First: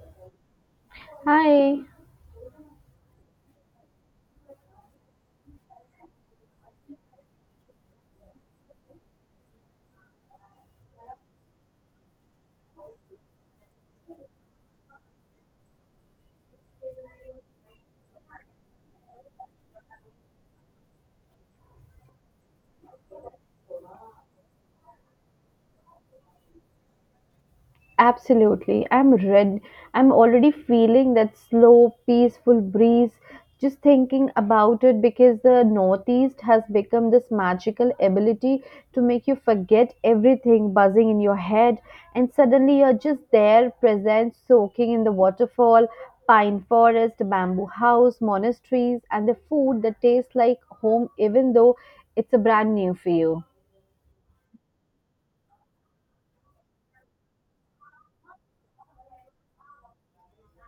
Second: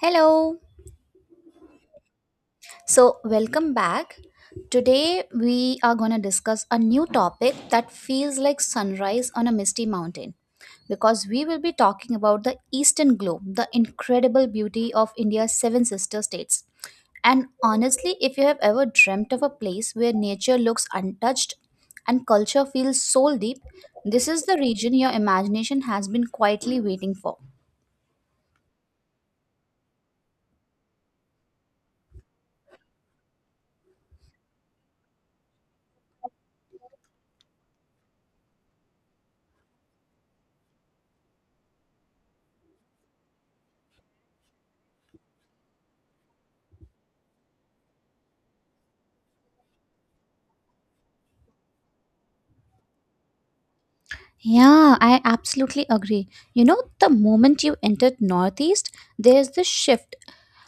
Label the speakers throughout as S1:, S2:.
S1: Hello.
S2: Hi.
S1: So, welcome back. Today we are going to discuss a new topic that feels like sunrise on a misty mountain because we will be talking about the eastern globe, the incredible beauty of India's seven sister states. And honestly, if you have ever dreamt of a place where nature looks untouched and culture feels soul deep, this is the region your imagination has been quietly waiting for.
S2: Absolutely. I'm red. I'm already feeling that slow, peaceful breeze just thinking about it because the Northeast has become this magical ability to make you forget everything buzzing in your head, and suddenly you're just there, present, soaking in the waterfall, pine forest, bamboo house, monasteries, and the food that tastes like home, even though it's a brand new for you.
S1: Yeah, I absolutely agree. You know, the moment you entered Northeast, there's this shift.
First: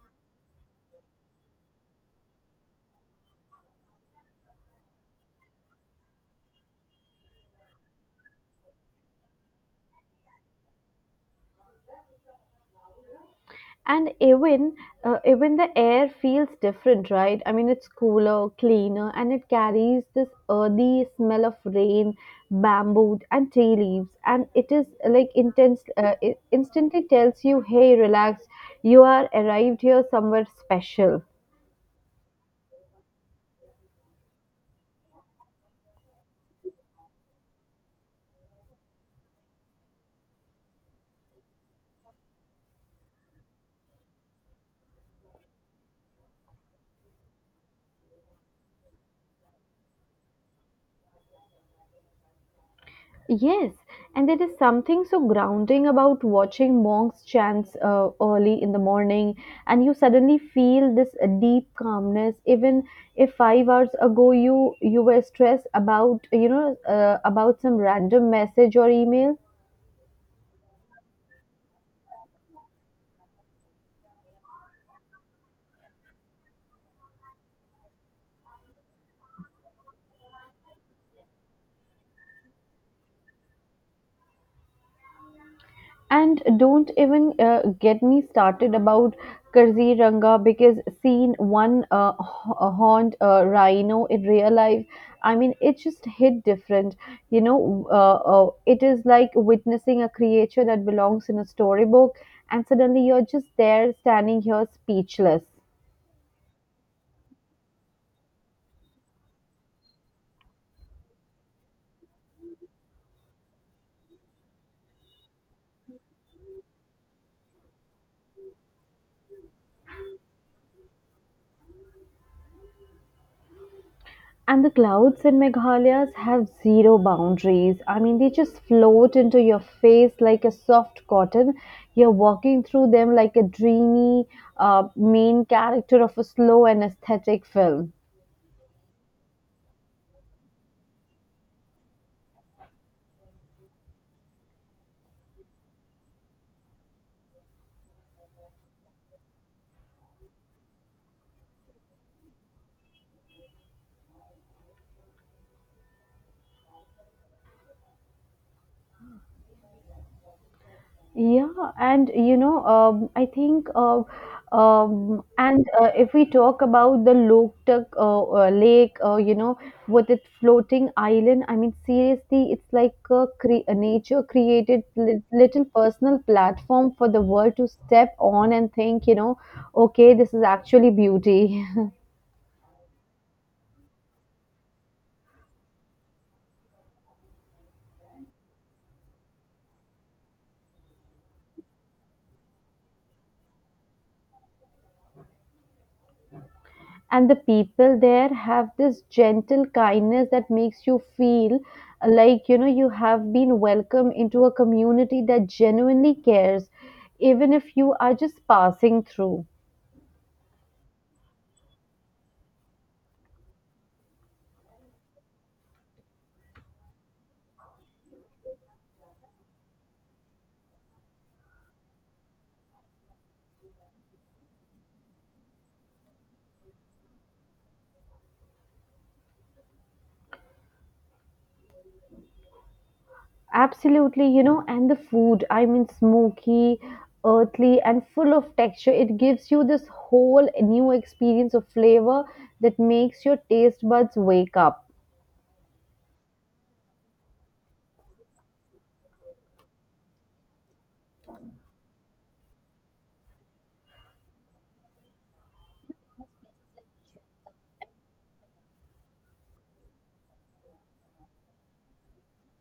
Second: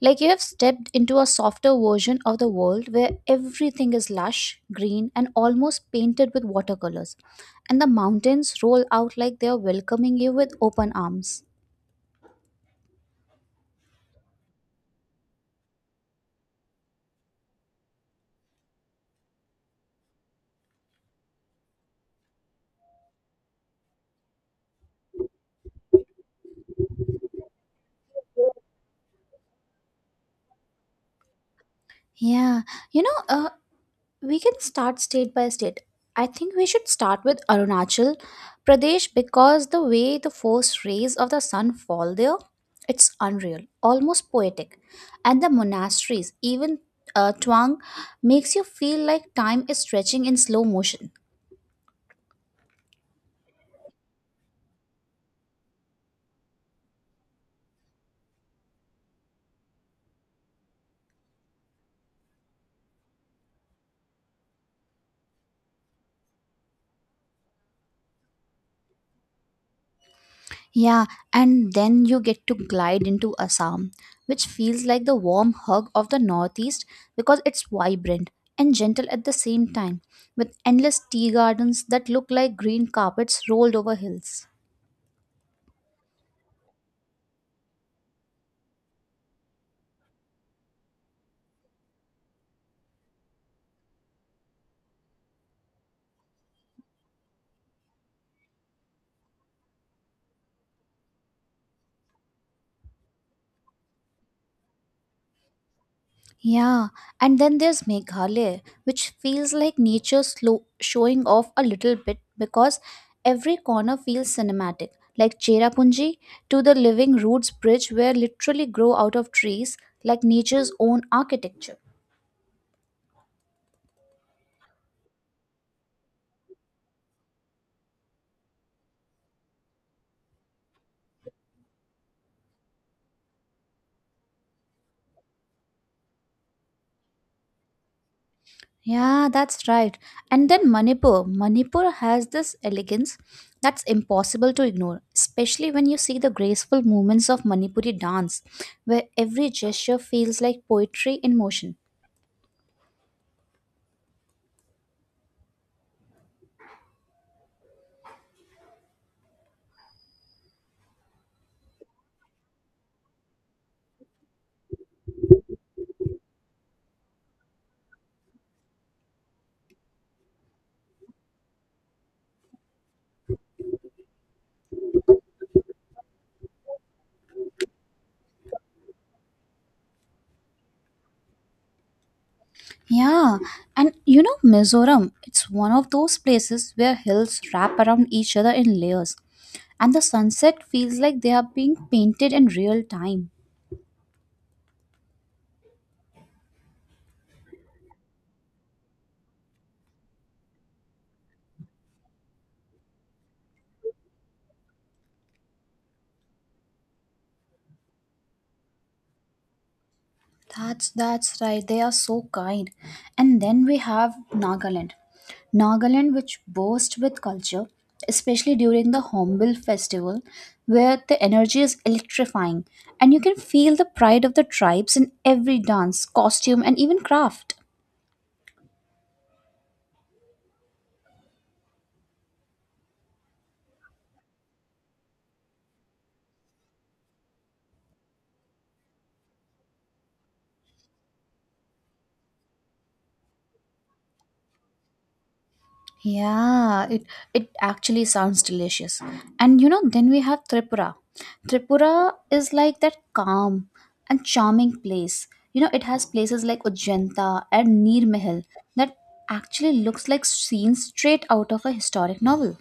S1: Like you have stepped into a softer version of the world where everything is lush, green, and almost painted with watercolors. And the mountains roll out like they are welcoming you with open arms.
S2: And even the air feels different, right? I mean, it's cooler, cleaner, and it carries this earthy smell of rain, bamboo and tea leaves. And it is like intense. It instantly tells you, hey, relax, you are arrived here somewhere special.
S1: Yeah, you know, we can start state by state. I think we should start with Arunachal Pradesh because the way the first rays of the sun fall there, it's unreal, almost poetic. And the monasteries, even Twang, makes you feel like time is stretching in slow motion.
S2: Yes, and there is something so grounding about watching monks chants early in the morning, and you suddenly feel this deep calmness. Even if 5 hours ago you were stressed about about some random message or email.
S1: Yeah, and then you get to glide into Assam, which feels like the warm hug of the Northeast because it's vibrant and gentle at the same time, with endless tea gardens that look like green carpets rolled over hills.
S2: And don't even get me started about Karzi Ranga, because seeing one horned rhino in real life, I mean, it just hit different. It is like witnessing a creature that belongs in a storybook, and suddenly you're just there standing here speechless.
S1: Yeah, and then there's Meghalaya, which feels like nature slow showing off a little bit because every corner feels cinematic, like Cherrapunji to the Living Roots Bridge, where literally grow out of trees like nature's own architecture.
S2: And the clouds in Meghalaya have zero boundaries. I mean, they just float into your face like a soft cotton. You're walking through them like a dreamy main character of a slow and aesthetic film.
S1: Yeah, that's right. And then Manipur. Manipur has this elegance that's impossible to ignore, especially when you see the graceful movements of Manipuri dance, where every gesture feels like poetry in motion.
S2: Yeah, and you know, I think, and If we talk about the Loktak lake, with its floating island, I mean, seriously, it's like a nature created little personal platform for the world to step on and think, you know, okay, this is actually beauty.
S1: Yeah, and you know, Mizoram, it's one of those places where hills wrap around each other in layers, and the sunset feels like they are being painted in real time.
S2: And the people there have this gentle kindness that makes you feel like, you know, you have been welcome into a community that genuinely cares, even if you are just passing through.
S1: That's right. They are so kind. And then we have Nagaland. Nagaland which boasts with culture, especially during the Hornbill festival, where the energy is electrifying and you can feel the pride of the tribes in every dance, costume and even craft.
S2: Absolutely. You know, and the food, I mean, smoky, earthly, and full of texture, it gives you this whole new experience of flavor that makes your taste buds wake up.
S1: Yeah, it actually sounds delicious. And you know, then we have Tripura. Tripura is like that calm and charming place. You know, it has places like Ujjanta and Nir Mahal that actually looks like scenes straight out of a historic novel.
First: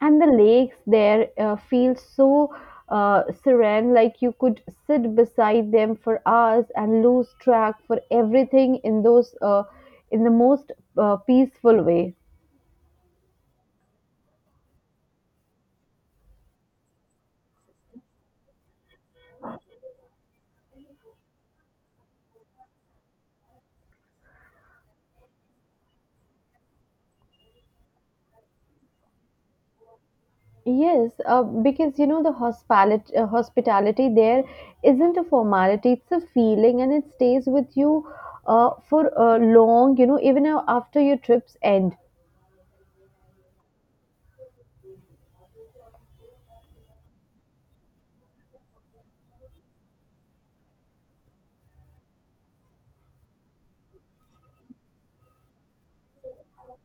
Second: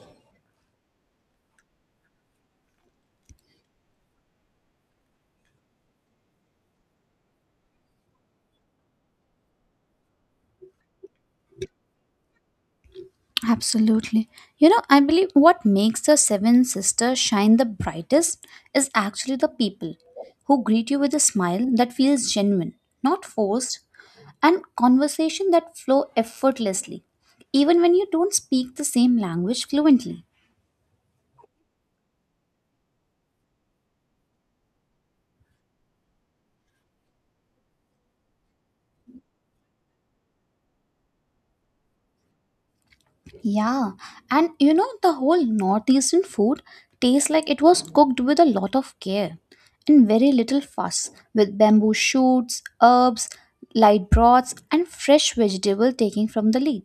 S2: And the lakes there feel so serene, like you could sit beside them for hours and lose track for everything in those, in the most peaceful way.
S1: Absolutely. You know, I believe what makes the Seven Sisters shine the brightest is actually the people who greet you with a smile that feels genuine, not forced, and conversation that flow effortlessly, even when you don't speak the same language fluently.
S2: Yes, because, you know, the hospitality, hospitality there isn't a formality, it's a feeling, and it stays with you for long, you know, even after your trips end.
S1: Yeah, and you know, the whole northeastern food tastes like it was cooked with a lot of care and very little fuss, with bamboo shoots, herbs, light broths, and fresh vegetable taking from the leaf.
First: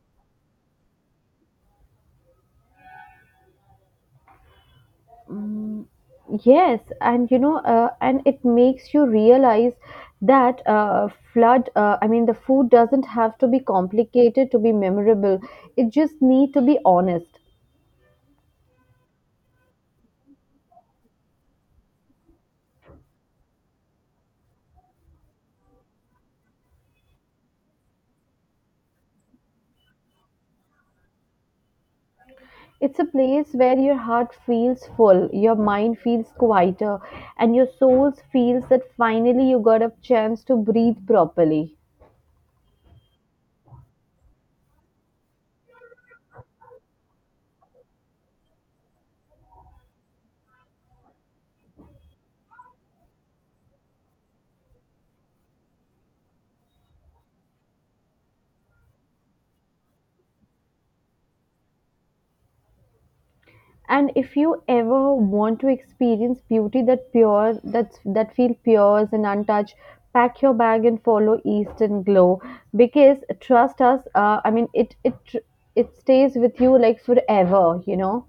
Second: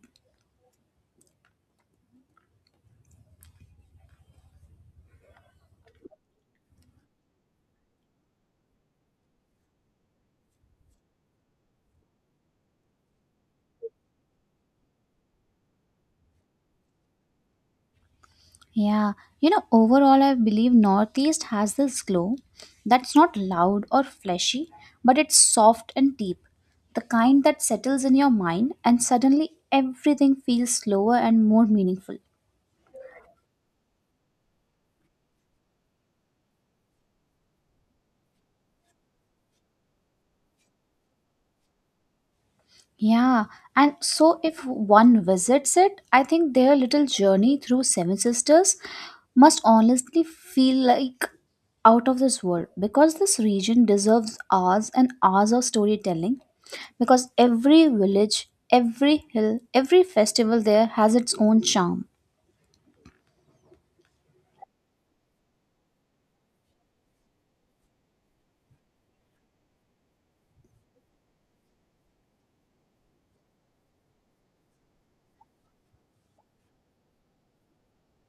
S2: Mm, yes, and, you know, and it makes you realize that, I mean, the food doesn't have to be complicated to be memorable. It just need to be honest.
S1: Yeah, you know, overall, I believe Northeast has this glow that's not loud or flashy, but it's soft and deep. The kind that settles in your mind, and suddenly everything feels slower and more meaningful.
S2: It's a place where your heart feels full, your mind feels quieter, and your soul feels that finally you got a chance to breathe properly.
S1: Yeah, and so if one visits it, I think their little journey through Seven Sisters must honestly feel like out of this world because this region deserves hours and hours of storytelling because every village, every hill, every festival there has its own charm.
S2: And if you ever want to experience beauty that pure, that feel pure and untouched, pack your bag and follow Eastern Glow because trust us, I mean, it it stays with you like forever, you know.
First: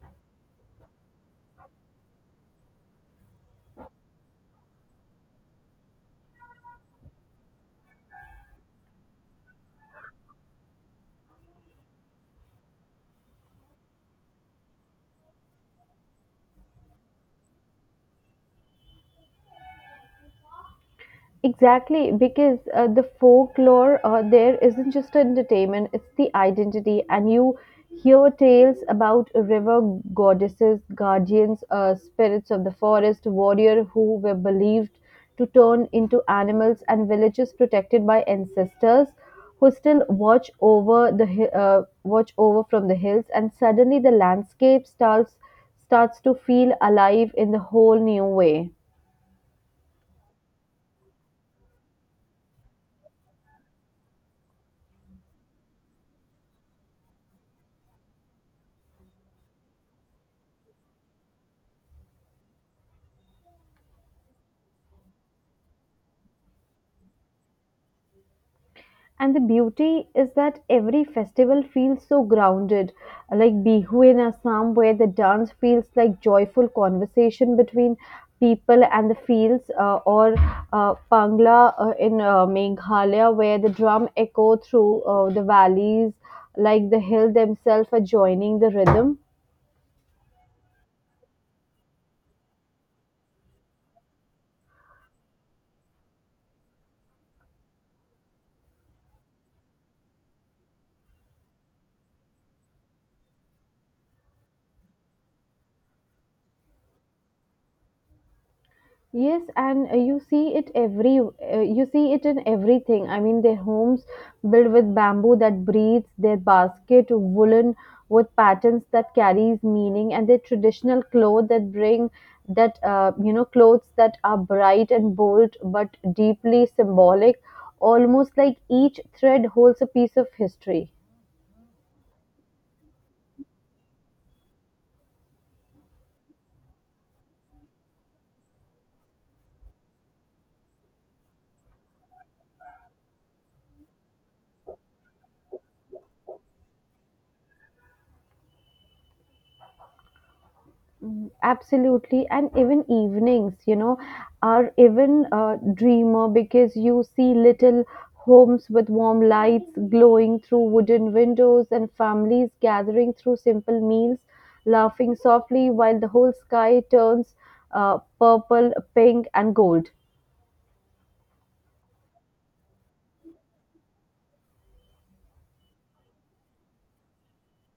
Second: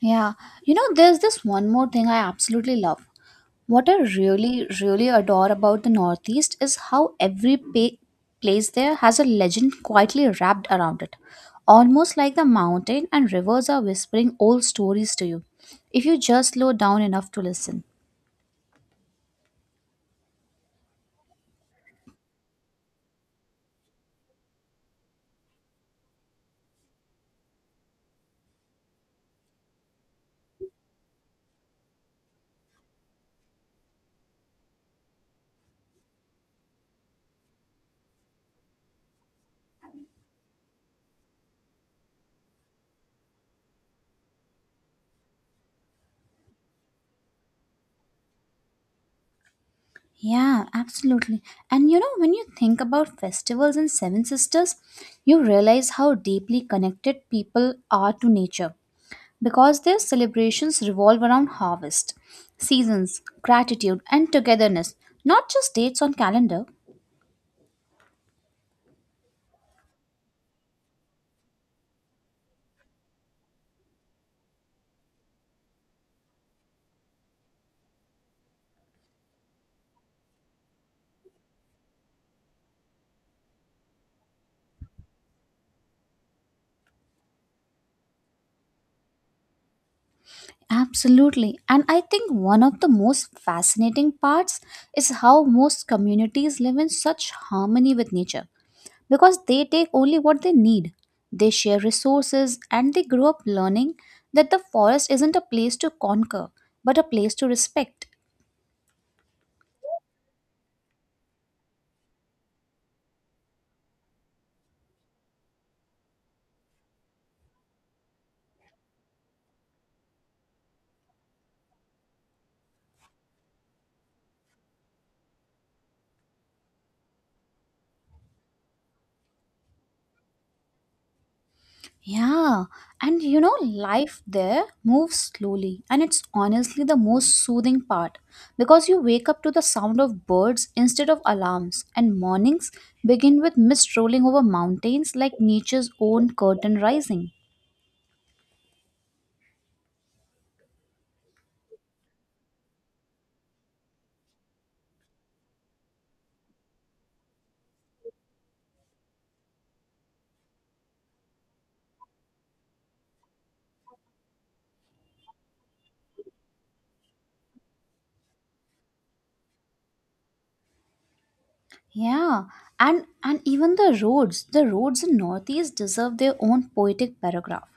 S1: Yeah, you know, there's this one more thing I absolutely love. What I really, really adore about the Northeast is how every place there has a legend quietly wrapped around it, almost like the mountain and rivers are whispering old stories to you, if you just slow down enough to listen.
S2: Exactly, because the folklore there isn't just entertainment, it's the identity. And you hear tales about river goddesses, guardians, spirits of the forest, warrior who were believed to turn into animals, and villages protected by ancestors who still watch over from the hills. And suddenly, the landscape starts to feel alive in the whole new way.
S1: Yeah, absolutely. And you know, when you think about festivals and Seven Sisters, you realize how deeply connected people are to nature because their celebrations revolve around harvest, seasons, gratitude, and togetherness, not just dates on calendar.
S2: And the beauty is that every festival feels so grounded, like Bihu in Assam, where the dance feels like joyful conversation between people and the fields, or Pangla in Meghalaya, where the drum echo through the valleys, like the hill themselves are joining the rhythm.
S1: Absolutely. And I think one of the most fascinating parts is how most communities live in such harmony with nature because they take only what they need. They share resources and they grow up learning that the forest isn't a place to conquer but a place to respect.
S2: Yes, and you see it in everything. I mean, their homes built with bamboo that breathes, their basket woolen with patterns that carries meaning, and their traditional clothes that bring that you know clothes that are bright and bold but deeply symbolic, almost like each thread holds a piece of history.
S1: Yeah, and you know, life there moves slowly, and it's honestly the most soothing part because you wake up to the sound of birds instead of alarms, and mornings begin with mist rolling over mountains like nature's own curtain rising.
S2: Absolutely, and even evenings, you know, are even dreamer, because you see little homes with warm lights glowing through wooden windows and families gathering through simple meals, laughing softly while the whole sky turns purple, pink and gold.
S1: Yeah, and even the roads in Northeast deserve their own poetic paragraph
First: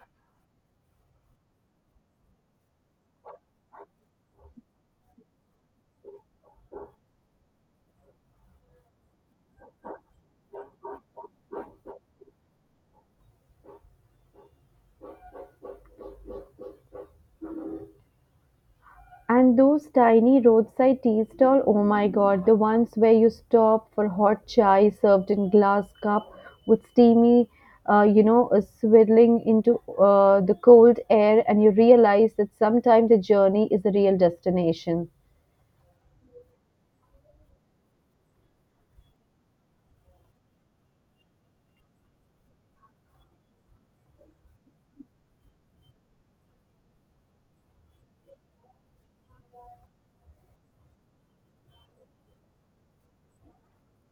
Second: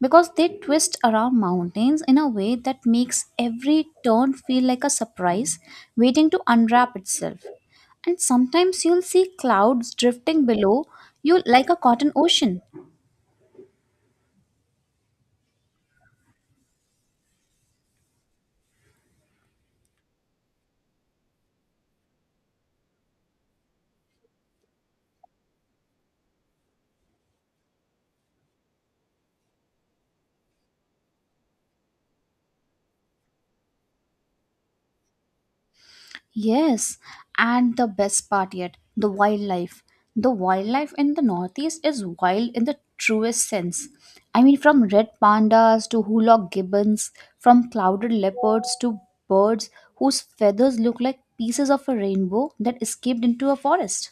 S1: because they twist around mountains in a way that makes every turn feel like a surprise waiting to unwrap itself. And sometimes you'll see clouds drifting below you like a cotton ocean.
S2: And those tiny roadside tea stall, oh my god, the ones where you stop for hot chai served in glass cup with steamy, swirling into the cold air, and you realize that sometimes the journey is the real destination.
S1: Yes, and the best part yet, the wildlife. The wildlife in the Northeast is wild in the truest sense. I mean, from red pandas to hulog gibbons, from clouded leopards to birds whose feathers look like pieces of a rainbow that escaped into a forest.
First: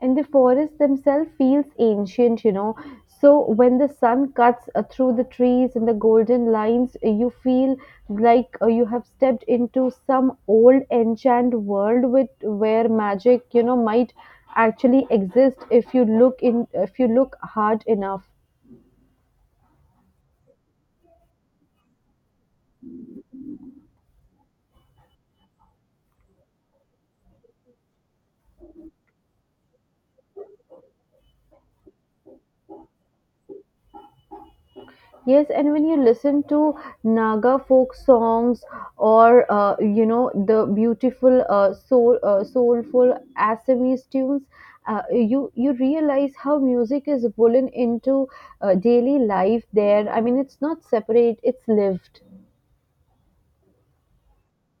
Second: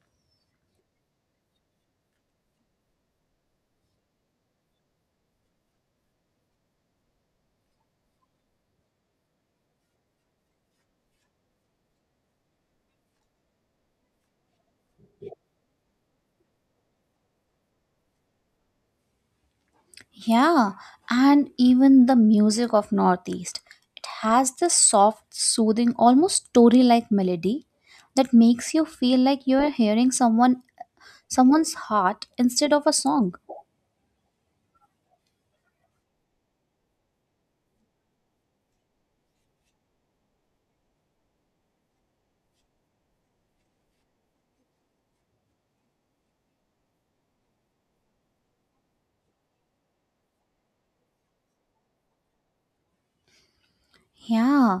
S2: And the forest themselves feels ancient, you know, so when the sun cuts through the trees and the golden lines, you feel like you have stepped into some old enchanted world with where magic, you know, might actually exist if you look hard enough.
S1: Yeah, and even the music of Northeast. It has this soft, soothing, almost story like melody that makes you feel like you are hearing someone's heart instead of a song.
S2: Yes, and when you listen to Naga folk songs or, you know, the beautiful soulful Assamese tunes, you realize how music is woven into daily life there. I mean, it's not separate; it's lived.
S1: Yeah,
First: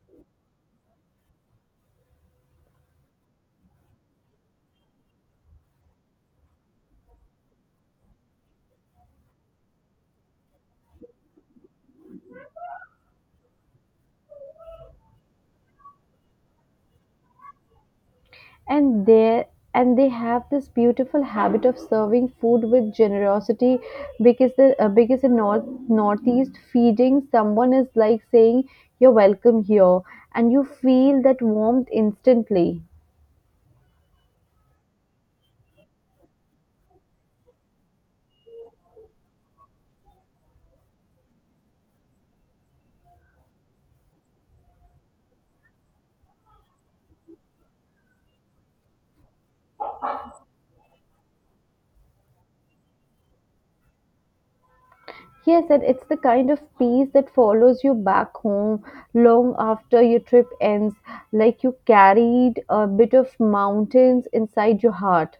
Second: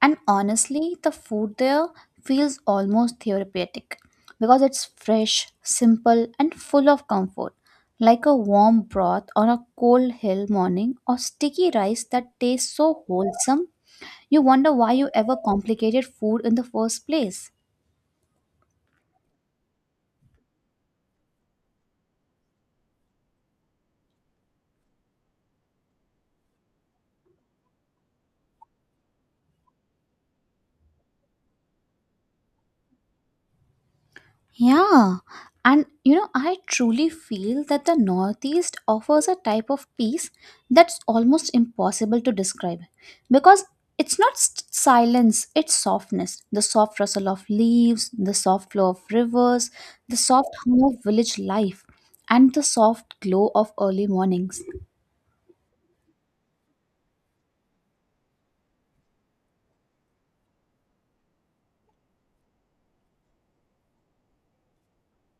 S1: and honestly, the food there feels almost therapeutic because it's fresh, simple, and full of comfort, like a warm broth on a cold hill morning or sticky rice that tastes so wholesome. You wonder why you ever complicated food in the first place.
S2: and they and they have this beautiful habit of serving food with generosity, because the because in northeast feeding someone is like saying you're welcome here, and you feel that warmth instantly.
S1: Yeah, and you know, I truly feel that the Northeast offers a type of peace that's almost impossible to describe because it's not s silence, it's softness. The soft rustle of leaves, the soft flow of rivers, the soft hum of village life, and the soft glow of early mornings.
S2: Yes, and it's the kind of peace that follows you back home long after your trip ends, like you carried a bit of mountains inside your heart.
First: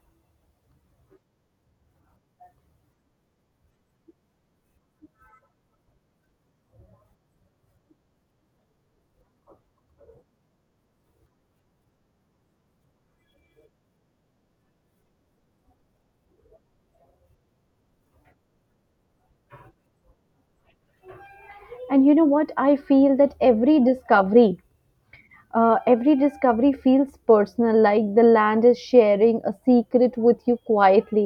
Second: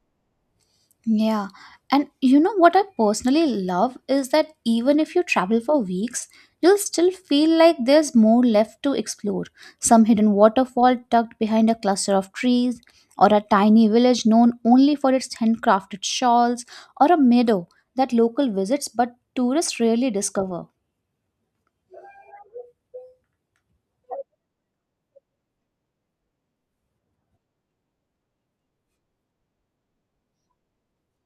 S1: Yeah. And you know what I personally love is that even if you travel for weeks, you'll still feel like there's more left to explore. Some hidden waterfall tucked behind a cluster of trees, or a tiny village known only for its handcrafted shawls, or a meadow that local visits but tourists rarely discover.
S2: And you know what, I feel that every discovery feels personal, like the land is sharing a secret with you quietly.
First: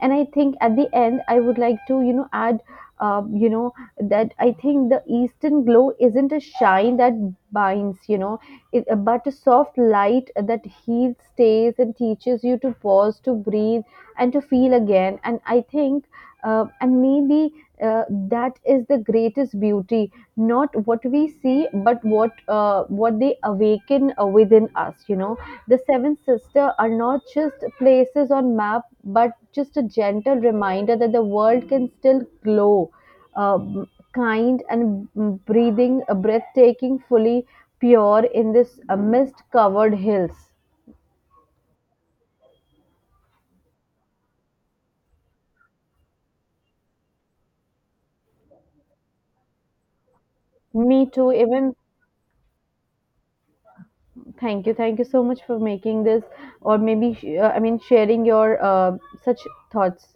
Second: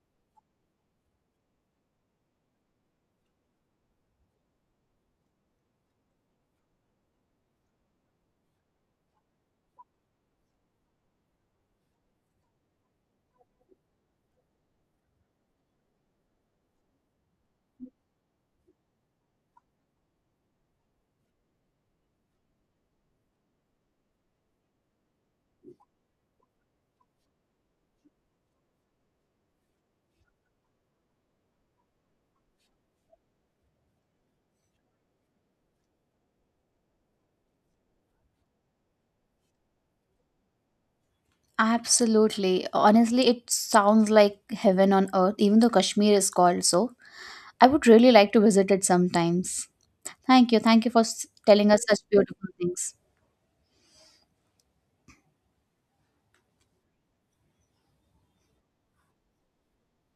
S2: And I think at the end, I would like to, you know, add, uh, you know, that I think the eastern glow isn't a shine that binds, you know, it, but a soft light that heals, stays, and teaches you to pause, to breathe, and to feel again. And I think, and maybe uh, that is the greatest beauty, not what we see but what they awaken within us, you know. The seven Sisters are not just places on map, but just a gentle reminder that the world can still glow um, kind and mm, breathing breathtaking fully pure in this mist covered hills.
S1: Absolutely. Honestly, it sounds like heaven on earth, even though Kashmir is called so. I would really like to visit it sometimes. Thank you. Thank you
S2: Me
S1: for
S2: too. Even
S1: telling us such beautiful things.
S2: thank you. Thank you so much for making this, or maybe, I mean, sharing your such thoughts.